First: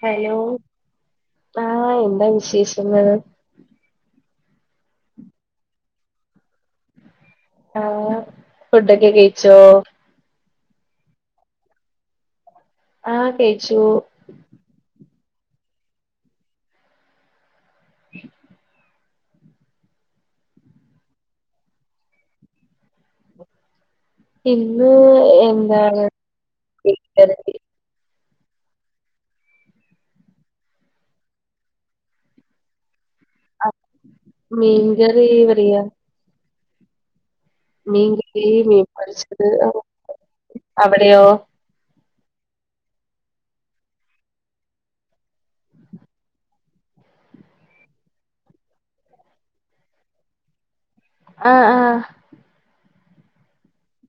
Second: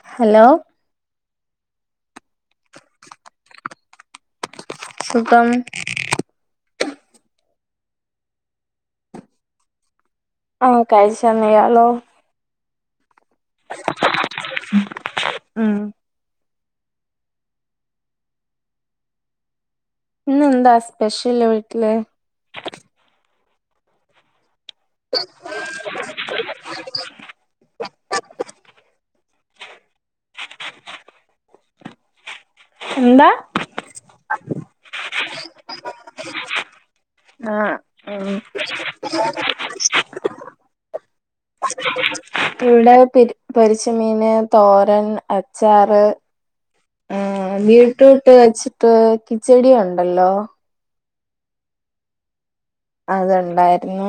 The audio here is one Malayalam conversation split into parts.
ഹലോ ആഹ് എന്താ വിശേഷങ്ങൾ സുഖം ആഹ ഫുഡൊക്കെ കഴിച്ചോ ആഹ കഴിച്ചന്നിയാലോ ആഹ കേയിച്ചു ആഹ ഉ ഇന്നെന്താ സ്പെഷ്യല് വീട്ടില് ഇന്ന് എന്താണ് [unintelligible] എന്താ ആ മീൻകറി പറയ ആഹ ഉ മീൻ പൊരിച്ചത് ആ, അവിടെയോ ഇവിടെരി പൊരിച്ച മീന് തോരൻ അച്ചാറ് ആഹ ബീറ്റ്റ്‌റൂട്ട് വെച്ചിട്ട് കിച്ചെടിയ ഉണ്ടല്ലോ ആഹ ആഹ അത്ണ്ടായിരുന്നു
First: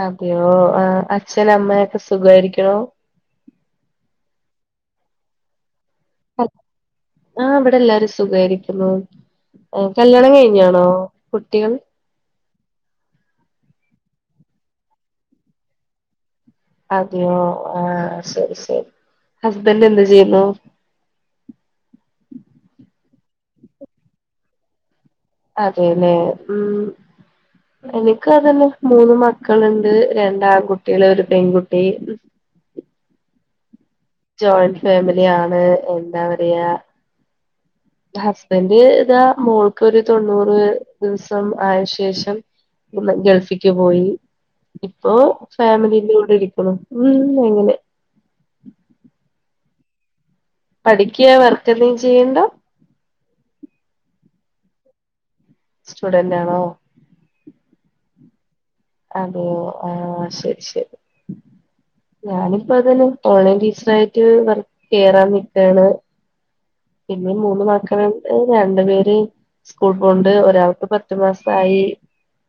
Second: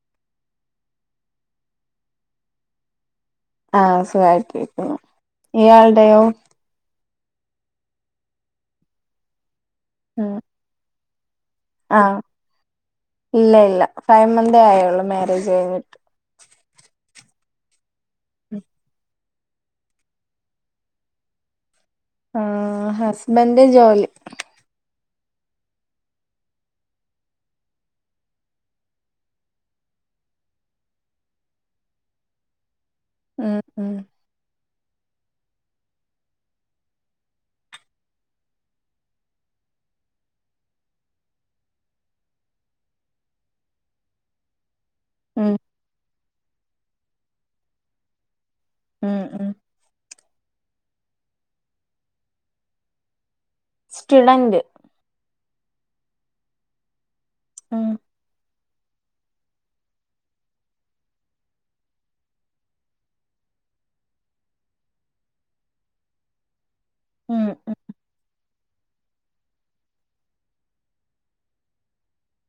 അതെയോ ആ അച്ഛന അമ്മൊക്കെ സുഖമായിരിക്കണോ ആഹ സുഖായിട്ടിരിക്കുന്നു ഇയാളുടെയോ ആഹ ഇവിടെ എല്ലാരും സുഖമായിരിക്കുന്നു കല്യാണം ഉം കഴിഞ്ഞാണോ കുട്ടികൾ ആഹ് ഇല്ല ഇല്ല ഫൈവ് മന്ത് ആയുള്ളൂ മാരേജ് കഴിഞ്ഞിട്ട് അതയോ ആഹ ശരി ശരി ഹസ്ബൻഡ് എന്ത് ചെയ്യുന്നോ ആഹ ഹസ്ബൻഡന്റെ ജോലി അതെല്ലെ ഉം എനിക്ക് അതന്നെ മൂന്ന് മക്കളുണ്ട് രണ്ട് ആൺകുട്ടികള് ഒരു പെൺകുട്ടി ഉം ഉം ജോയിന്റ് ഫാമിലി ആാണ് എന്താ പറയാ ഹസ്ബൻഡ് ഇതാ മോൾക്ക് ഒരു തൊണ്ണൂറ് ദിവസം ആയ ശേഷം ഗൾഫിക്ക് പോയി ഇപ്പൊ ഉം ഫാമിലിൻകൂടെ ഇരിക്കണു ഉ എങ്ങനെ ഉം ഉം പഠിക്കുക വർക്ക് എന്തും ചെയ്യണ്ടോ സ്റ്റുഡന്റ് സ്റ്റുഡന്റ് ആണോ ആഹ അതെ. ആഹ. ശരി. ശരി ഞാനിപ്പോ. അതന്നെ ഓൺലൈൻ ടീച്ചർ ആയിട്ട്. വർക്ക്. കേയറാൻ നിക്കണ് പിന്നേം. ഉം ഉം മൂന്ന്. മക്കളാണ് - രണ്ടു പേര് സ്കൂൾ. പോണ്ട്. ഒരാൾക്ക് പത്ത്. മാസായി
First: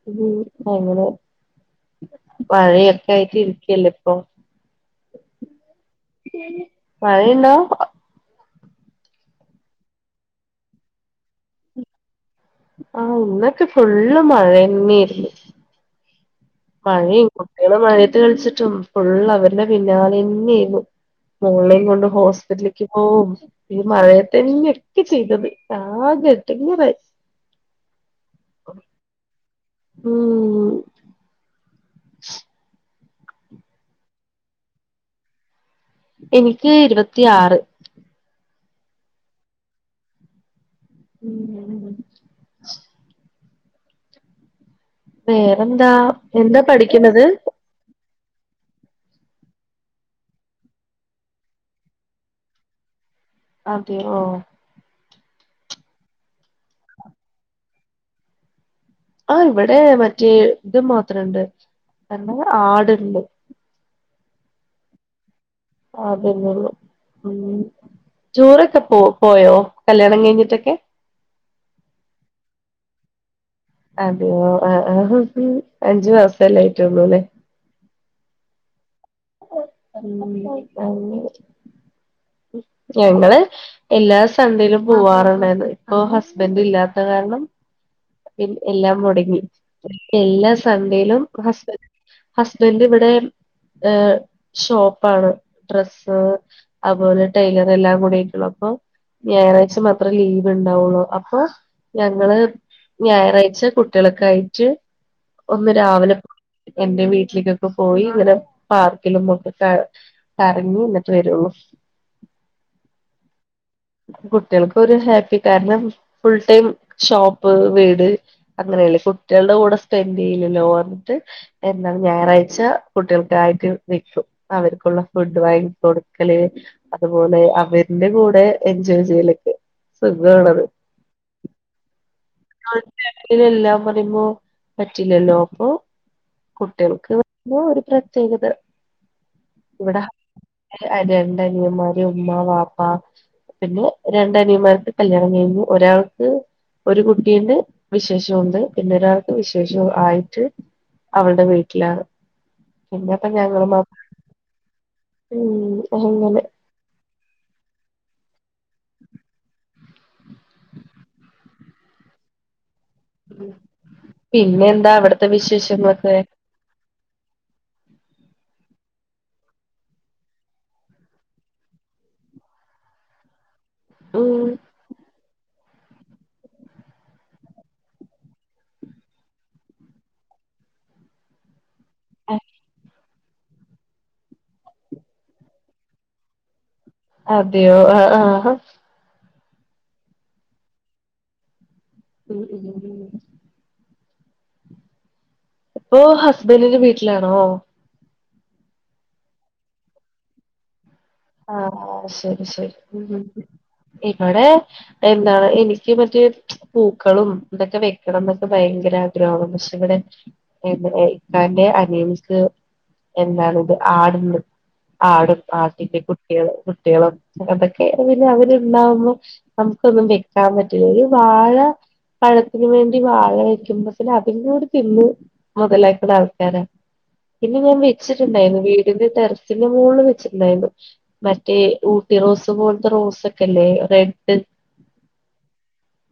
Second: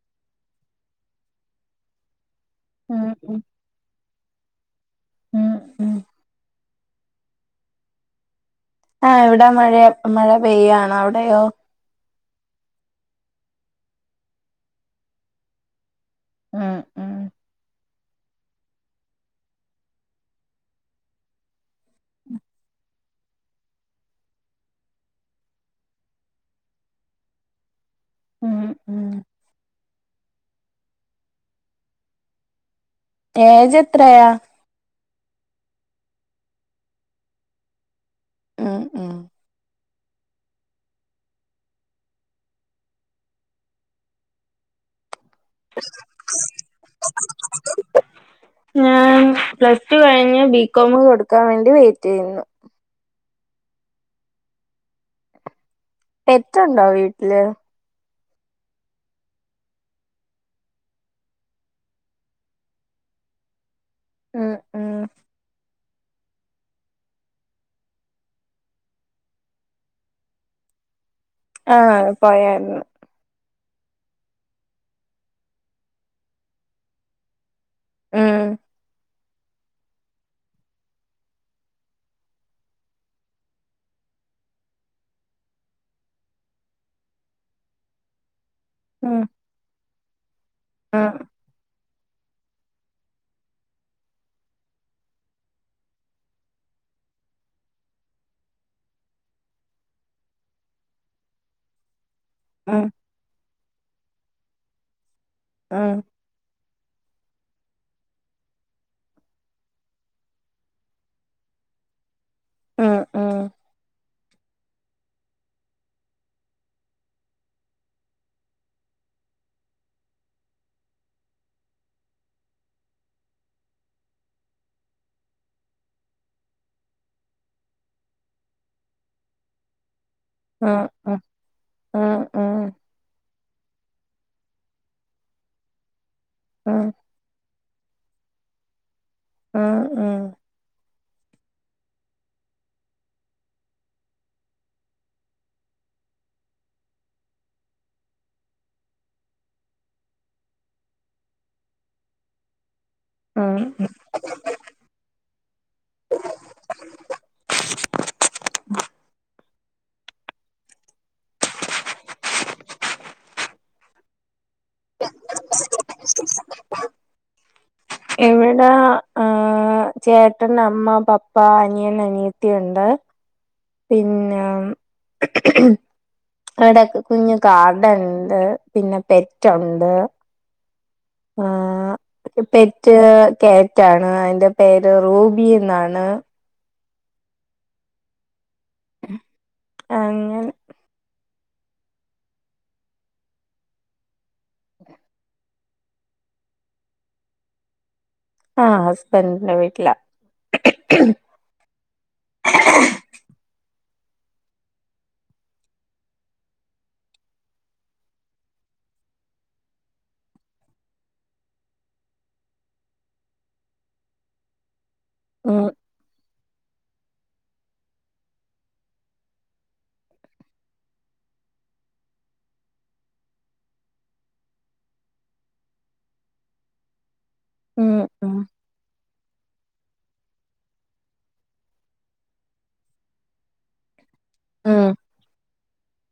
ഉം. അങ്ങനെ ഉം മഴയൊക്കെ. ആയിട്ട്. ഉം ഇരികെല്ലെപ്പൊ ഉം ഉം മഴയുണ്ടോ ആഹ. ഇവിടെ. മഴയൊ. മഴ. പെയ്യണ് അവിടെയോ ആഹ ഇന്നൊക്കെ ഫുള്ള് മഴ ന്നെരുന്ന് ഉം ഉം മഴിം. കുട്ടികളെ മഴയത്ത് കളിച്ചിട്ടും ഫുള്ള് അവരുടെ പിന്നാലെന്നേരുന്നു മോളെയും കൊണ്ട് ഹോസ്പിറ്റലിക്ക് പോവും. ഈ മഴയ തന്നെക്കെ. ചെയ്തത്. ആ ആകെ ഇടെങ്ങേറായി ഉം ഉം മ്. ഉം ഏജ്. എത്രയാ എനിക്ക്. ഇരുപത്തിയാറ്. ഉം ഉം ഉം. ഉം. ഹ് ഹ് വേറെന്താ. എന്താ പഠിക്ണത് ഞാൻ പ്ലസ് ടു കഴിഞ്ഞ് ബികോം കൊടുക്കാവേണ്ടി. വെയിറ്റെയ്യുന്നു.. അതെ, ഓ പെറ്റുണ്ടോ.. വീട്ടില് ആഹ. ഇവിടെ. മറ്റേ. ഇത് മാത്രണ്ട്. രണ്ടുന്ന. ആടുണ്ട് ഉം ഉം ആതന്നെള്ളൂ.. ഉം ടൂറൊക്കെ പോ. പോയോ. കല്യാണം കഴിഞ്ഞിട്ടൊക്കെ ആഹ പോയരുന്നു അതെയോ.. ആഹാ. അഞ്ചു മാസല്ലയിട്ടൊള്ളു. ല്ലേ ഉം [unintelligible] ഞങ്ങള് എല്ലാ സണ്ടേലും പോവാറണ്ടർന്നത്. ഇപ്പൊ ഹസ്ബൻഡ്. ഇല്ലാത്ത കാരണം. എല്ലാം ഉം മൊടങ്ങി. എല്ലാ സണ്ടേലും.. ഉം ഹസ്ബൻഡ് ഹസ്ബൻഡ്. ഇവിടേം ഏ, ഷോപ്പാണ് ഡ്രസ്സ് അഹ്‌പോലെ ടൈലർ എല്ലാം കൂടിയിള്ള. പ്പൊ ഞായറായ്ച. മാത്രേ ലീവ് ണ്ടാവൊള്ളൂ. അപ്പൊ ഞങ്ങള് ഉം ഞായറാഴ്ച കുട്ടിളോക്ക. ആയിട്ട് ഒന്ന് ഉം രാവിലെ.. എന്റെ വീട്ടിലേക്കൊക്കെ. പോയിങ്ങനെ പാർക്കിലൊന്ന് ഒക്കെ കറ കറങ്ങിന്നട്ട് വരുള്ളൂ... ഉം ഉം. കുട്ടിൾക്കൊരു. ഹാപ്പി. കാരണം ഫുൾ ടൈം ഷോപ്പ് വീട് അങ്ങനെയല്ലേ ഫുട്ടിളുടെ കൂടെ സ്പെൻഡ് യ്ല്ലല്ലോ. റഞ്ഞിട്ട്. എന്താണ് ഞായറാഴ്ച കുട്ടിൾക്ക്... വെക്കും. അവർക്കുള്ള ഫുഡ്. വാങ്ങി കൊടുക്കല്. അതുപോലെ അവരിന്റെ.. കൂടെ എൻജോയ് ചെയ്യലൊക്കെ സുഖണത് ഉം ഉം ഉം ഉം എല്ലാം പറയുമ്പോ പറ്റില്ലല്ലോ പ്പൊ ഉം കുട്ടിൾക്ക്. എന്തൊരു. പ്ര ചെയ്ത്... അ. ആ.... അ. രണ്ട് അനിയമ്മാര്. ഉമ്മ. വാപ്പ പിന്നെ രണ്ടനിയമാർക്ക്. കല്യാണം കഴിഞ്ഞ്. ഒരാൾക്ക് ഒരു കുട്ടീണ്ട്. വിശേഷോണ്ട് പിന്നെൊരാൾക്ക് വിശേശോ. ആയിട്ട്... അവൾടെ. വീട്ടിലാണ്.. പിന്നെപ്പ. ഞങ്ങൾ ഉം മാത്രം മ്. ങ്ങനെ പിന്നെ എന്താ അവ്ട്ത്തെ വിശേഷങ്ങളൊക്കെ ഇവ്ടെ ചേട്ടൻ അമ്മ പപ്പ അനിയൻ അനിയത്തിയോണ്ട് പിന്നെ ഉം ഇവ്ടെക്കെ കുഞ് ഗാർഡൻ ണ്ട് പിന്നെ പെറ്റൊണ്ട് ആഹ് പെറ്റ് ക്യാറ്റ് ആണ് അയിന്റെ പേര് റൂബി ന്ന് ആണ് അതെയോ ആ ആ ആങ്ങനെ ഉം ഉം ഉ ഇപ്പൊ ഹസ്ബൻഡിന്റെ വീട്ടിലാണോ ആഹ് ഹസ്ബൻഡിന്റെ വീട്ടിലാ ആഹ് ശരി ശരി ഉം ഇവടെ എന്താണ് എനിക്ക് മറ്റേ പൂക്കളും ഇതൊക്കെ വെക്കണം എന്നൊക്കെ ഭയ ഭയങ്കര ആഗ്രഹാ പഷേ ഇവ്ടെ ഇക്കാന്റെ അനിയന്ക്ക് എന്താണ് ഇവ്ടെ ആട്ണ്ട് ആടും ഉം ആട്ടി കുട്ട്യാള് കുട്ടികളും അതൊക്കെ പിന്നെ അവര്ണ്ടാവുമ്പോ നമുക്കൊന്നും വെക്കാൻ പറ്റില്ലല്ലോ ആടാ പഴത്തിന് വേണ്ടി വാഴ വയ്ക്കുമ്പോ പഷേ അത് തിന്നു മുതലായിട്ടുള്ള ആൾക്കാരാ പിന്നെ ഞാൻ ഉം ഉം വെച്ചിട്ട്ണ്ടാരുന്നു വീടിന്റെ ട്ടറസിന്റെ മോളില് വെച്ചിട്ട്ണ്ടാരുന്നു മറ്റേ ഊട്ടിറോസ് പോലത്തെ റോസ് ഒക്കെല്ലേ റെഡ് ഉം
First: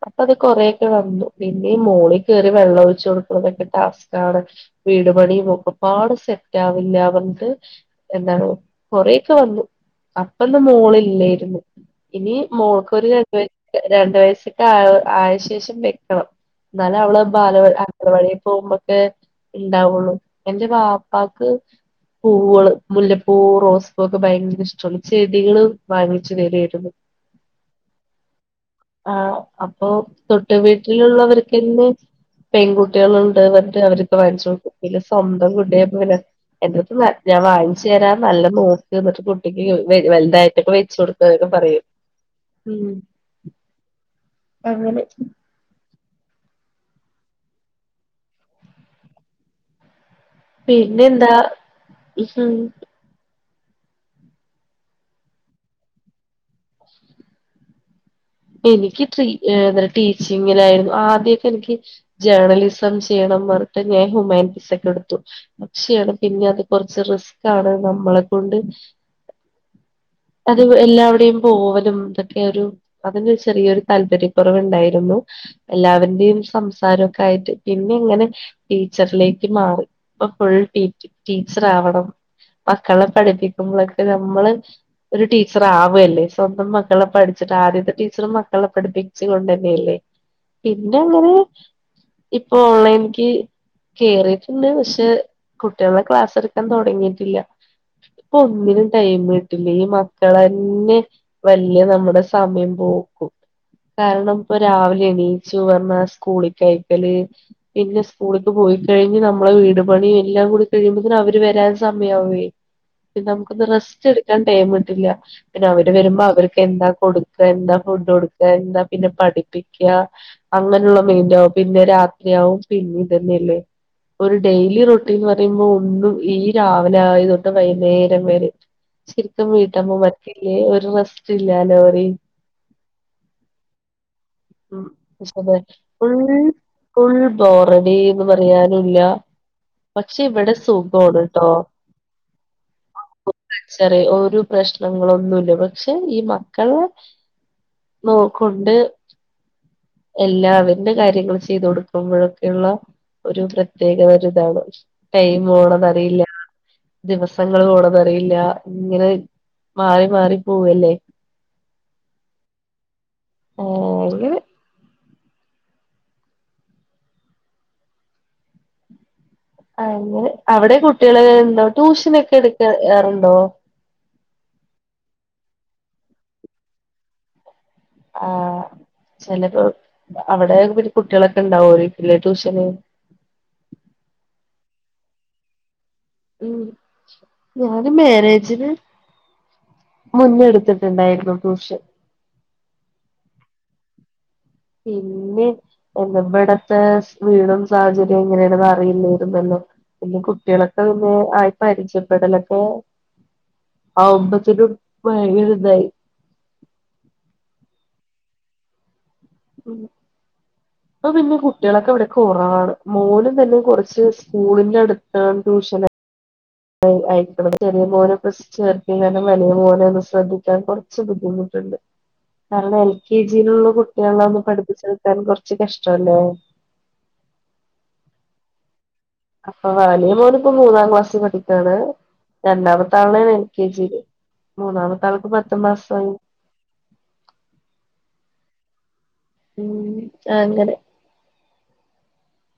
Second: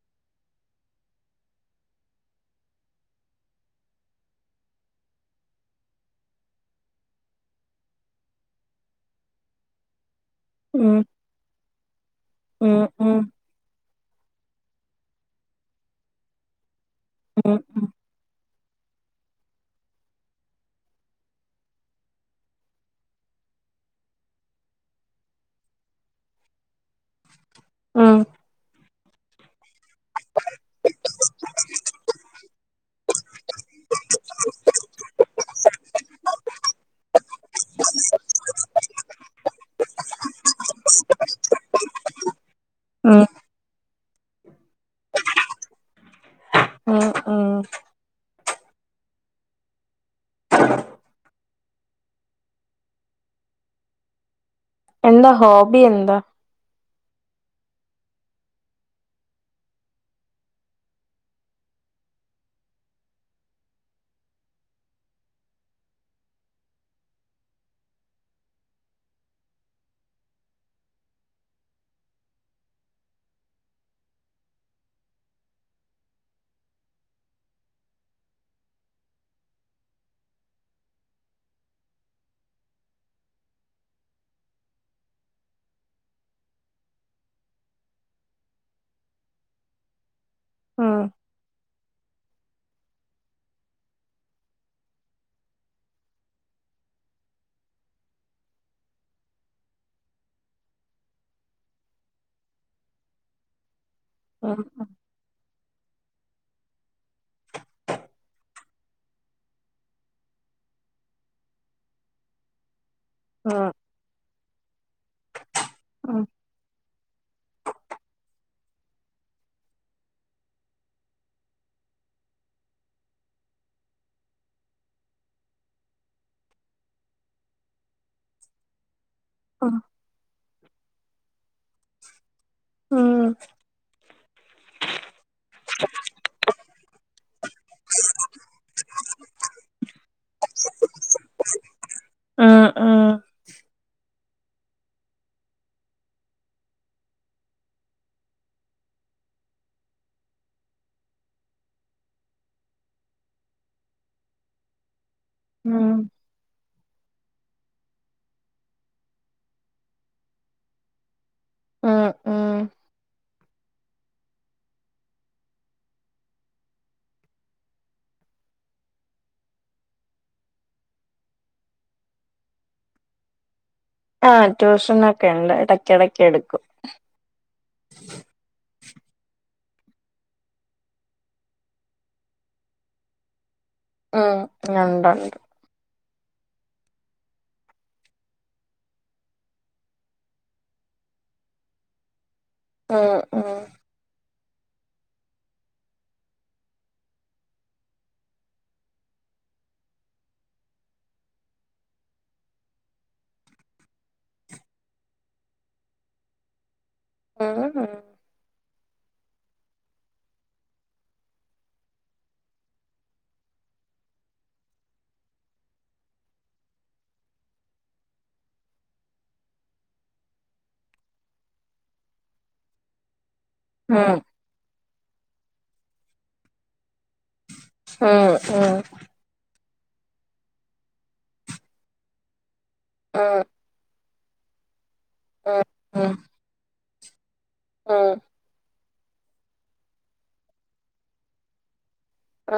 അപ്പൊ അത് കൊറെക്കെ വന്നു പിന്നെ മോളിൽ കേറി വെള്ളം ഒഴിച്ചു കൊടുക്കുന്നതൊക്കെ ടാസ്ക്കാണ് വീട് പണിയും ഒക്കെ പാട് സെറ്റ് ആവില്ല പറഞ്ട്ട് എന്താണ് കൊറെയൊക്കെ വന്നു ആഹ് ഇപ്പന്ന് മോള് ഉം ഇല്ലാര്ന്നു ഇനി ഉം മോൾക്ക് ഒര് ഉം രണ്ട് രണ്ട് വയസ്സൊക്കെ ആവ് ആയശേഷം വെക്കണം എന്നാല് അവള് ബാല ഉം അംഗനവാടി പോകുമ്പോ ട് ഇണ്ടാവൊള്ളു ന്റെ വാപ്പാക്ക് പൂവ്ള് മുല്ലപ്പൂ റോസ്പ്പൂ ഒക്കെ ഭയങ്കര ഇഷ് ചെടികള് വാങ്ങിച്ചു തരുവാരുന്നു ഉം ആഹ് അപ്പൊ തൊട്ട് വീട്ടിലൊള്ളവർക്ക്ന്നെ ഉം പെൺകുട്ടികള്ണ്ട് പറഞ്ഞിട്ട് അവർക്ക് വാങ്ങിച്ച് കൊടുക്കും പിന്നെ സ്വന്തം കുട്ടിയായപ്പം പിന്നെ എന്റടുത്ത് ഞാൻ വാങ്ങിച്ചു തരാ നല്ല നോ ട്ട് ന്ന്ട്ട് കുട്ടിക്ക് വ വൽ വൽതായിട്ടൊക്കെ വെച്ച് കൊടുക്കനോക്കെ പറയും ഉം അങ്ങനെ ഉം ഉം പിന്നെ എന്താ എന്താ ഹോബി എന്താ എനിക്ക് ട്രി എന്താ ടീച്ചിങ്ങിനാരുന്നു ആദ്യൊക്കെ എനിക്ക് ജേർണലിസം ചെയ്യണം ട്ട് മേരിറ്റ് ഞാൻ ഹുമാനിറ്റിസ് ഒക്കെ എടുത്തു പക്ഷാണ് പിന്നെ അത് കൊറച്ച് റിസ്ക്കാണ് നമ്മളെ കൊണ്ട് അത് എല്ലാവ്ടെയും പോവലും ഇതൊക്കെ ഒരു അതിനൊരു ചെറിയൊരു താല്പര്യക്കൊറവ്ണ്ടാരുന്നു എല്ലാരുടെയും സംസാരംഒക്കൊആയിട്ട് പിന്നെ ഇങ്ങനെ ടീച്ചറിലേക്ക് മാറിപ്പ ഫുൾ ടി ടീച്ചർ ആവണം മക്കളെ പഠിപ്പിക്കുമ്പളൊക്കെ നമ്മള് ഒരു ടീച്ചർ ആവല്ലേ സ്വന്തം മക്കളെ പഠിച്ചിട്ട് ആദ്യം ടീച്ചറും മക്കളെ പഠിപ്പിച്ച് കൊണ്ടന്നെയല്ലേ പിന്നെ ഉം അങ്ങനെ ഓൺലൈൻക്ക് കേറിട്ട്ണ്ട് പഷേ കുട്ടികളെ ക്ലാസ് എടുക്കാൻ തൊടങ്ങിട്ടില്ല ഇപ്പം ഒന്നിനും ടൈം കിട്ടില്ലേ ഈ മക്കള തന്നെ വല്യ നമ്മടെ സമയം പൊക്കും കാരണം ഇപ്പ ഉം രാവിലെ എണീച്ചു വന്നാൽ സ്കൂളി ക്കയ്ക്കല് പിന്നെ സ്കൂളിക്ക്‌ പോയി കഴിഞ്ഞ് നമ്മള് വീട് പണിയും എല്ലാം കൂടി കഴിയുമ്പോ അവര് വ രാൻ. സമയവൂലെ പിന്നെ നമുക്കൊന്ന് ഉം റെസ്റ്റ് എടുക്കാൻ ടൈം കിട്ടില്ല പിന്നെ അവര് ഉം വരുമ്പോ ഉം അവർക്ക് എന്താ കൊടു എന്താ ഫുഡ് കൊടുക്ക എന്താപിന്നെ പഠിപ്പിക്ക അങ്ങനെയുള്ള മെയിന്റാവും പിന്നെ രാത്രി പിന്നെ ഇതന്നെയല്ലേ? ഒരു ഡെയിലി റൊട്ടീൻന്ന് പറയുമ്പോ ഒന്നും ഈ രാവിലെ ആയതൊട്ട് വൈകുന്നേരം വരെ ശരിക്കും ഉം വീട്ടമ്മ മാർക്ക്ല്ലേ ഒരു റെസ്റ്റ് ഇല്ല ലോ ഉം ഉ [unintelligible] ബോറഡിന്ന് പറയാനുല്ല. പക്ഷെ ഇവിടെ സുഖോണട്ടോ ഉം ഉം ഓ [unintelligible] ഒരു പ്രശ്നങ്ങളൊന്നുല്ല പക്ഷെ ഈ മക്കളെ നോക്കുണ്ട്. എല്ലാവരുടെ കാര്യങ്ങൾ ചെയ്തു കൊടുക്കുമ്പോഴെക്കുള്ള ഒരു പ്രത്യേകത ഒ ഇതാണ് ടൈം ഉം പോണതറിയില്ല. ദിവസങ്ങൾ പോണതറിയില്ല ഇങ്ങനെ മാറി മാറി പോവല്ലേ. ആഹ ആഹ ആഓ അങ്ങനെ അങ്ങനെ അവിടെ കുട്ടികള് എന്തോ ട്യൂഷനൊക്കെ എടുക്കറുണ്ടോ? ആഹ ട്യൂഷൻ ഒക്കെ ഉണ്ട് ഇടക്കെടക്കെടുക്കും. ആ ചിലപ്പോ അവിടെ കുട്ടികളൊക്കെ ഇണ്ടാവോകുലെ ട്യൂഷന്. അ ഉണ്ട് ഉണ്ട് ഉം ഞാന് മാരേജിന് മുന്നെടുത്തിട്ടുണ്ടായിരുന്നു ടൂഷൻ. ആ ആ പിന്നെ ഇവിടത്തെ വീടും സാഹചര്യം എങ്ങനെയാണെന്നറിയില്ലരുന്നല്ലോ? പിന്നെ കുട്ടികളൊക്കെ പിന്നെ ആയി പരിചയപ്പെടലൊക്കെ. ആവുമ്പത്തിനും ഭയങ്കര ഇതായി. ആഹ ആഹ ഉം അപ്പ പിന്നെ കുട്ടികളൊക്കെ ഇവിടെ കുറവാണ് മോനും തന്നെ കൊറച്ച് സ്കൂളിന്റെ അടുത്ത് ടൂഷന്. അയക്കണം ചെറിയ മോനെ ഇപ്പൊ ചേർത്തിയ കാരണം വലിയ മോനെ ഒന്ന് ശ്രദ്ധിക്കാൻ കുറച്ച് ബുദ്ധിമുട്ട്. കാരണം എൽ കെ ജി ചിയിലുള്ള ഉം കുട്ടികളെ ഒന്ന് പഠിപ്പിച്ചെടുക്കാൻ കൊറച്ച് കഷ്ടല്ലേ? ആ ആ ഇപ്പൊ വലിയ മോളിപ്പോ മൂന്നാം ക്ലാസ്സിൽ പഠിക്കാണ് രണ്ടാമത്തെ ആളേണ് ഉം എൽ കെ ജിയില്. മൂന്നാമത്താൾക്ക് പത്ത്മാസായി. ആ ഉം ആങ്ങനെ ആ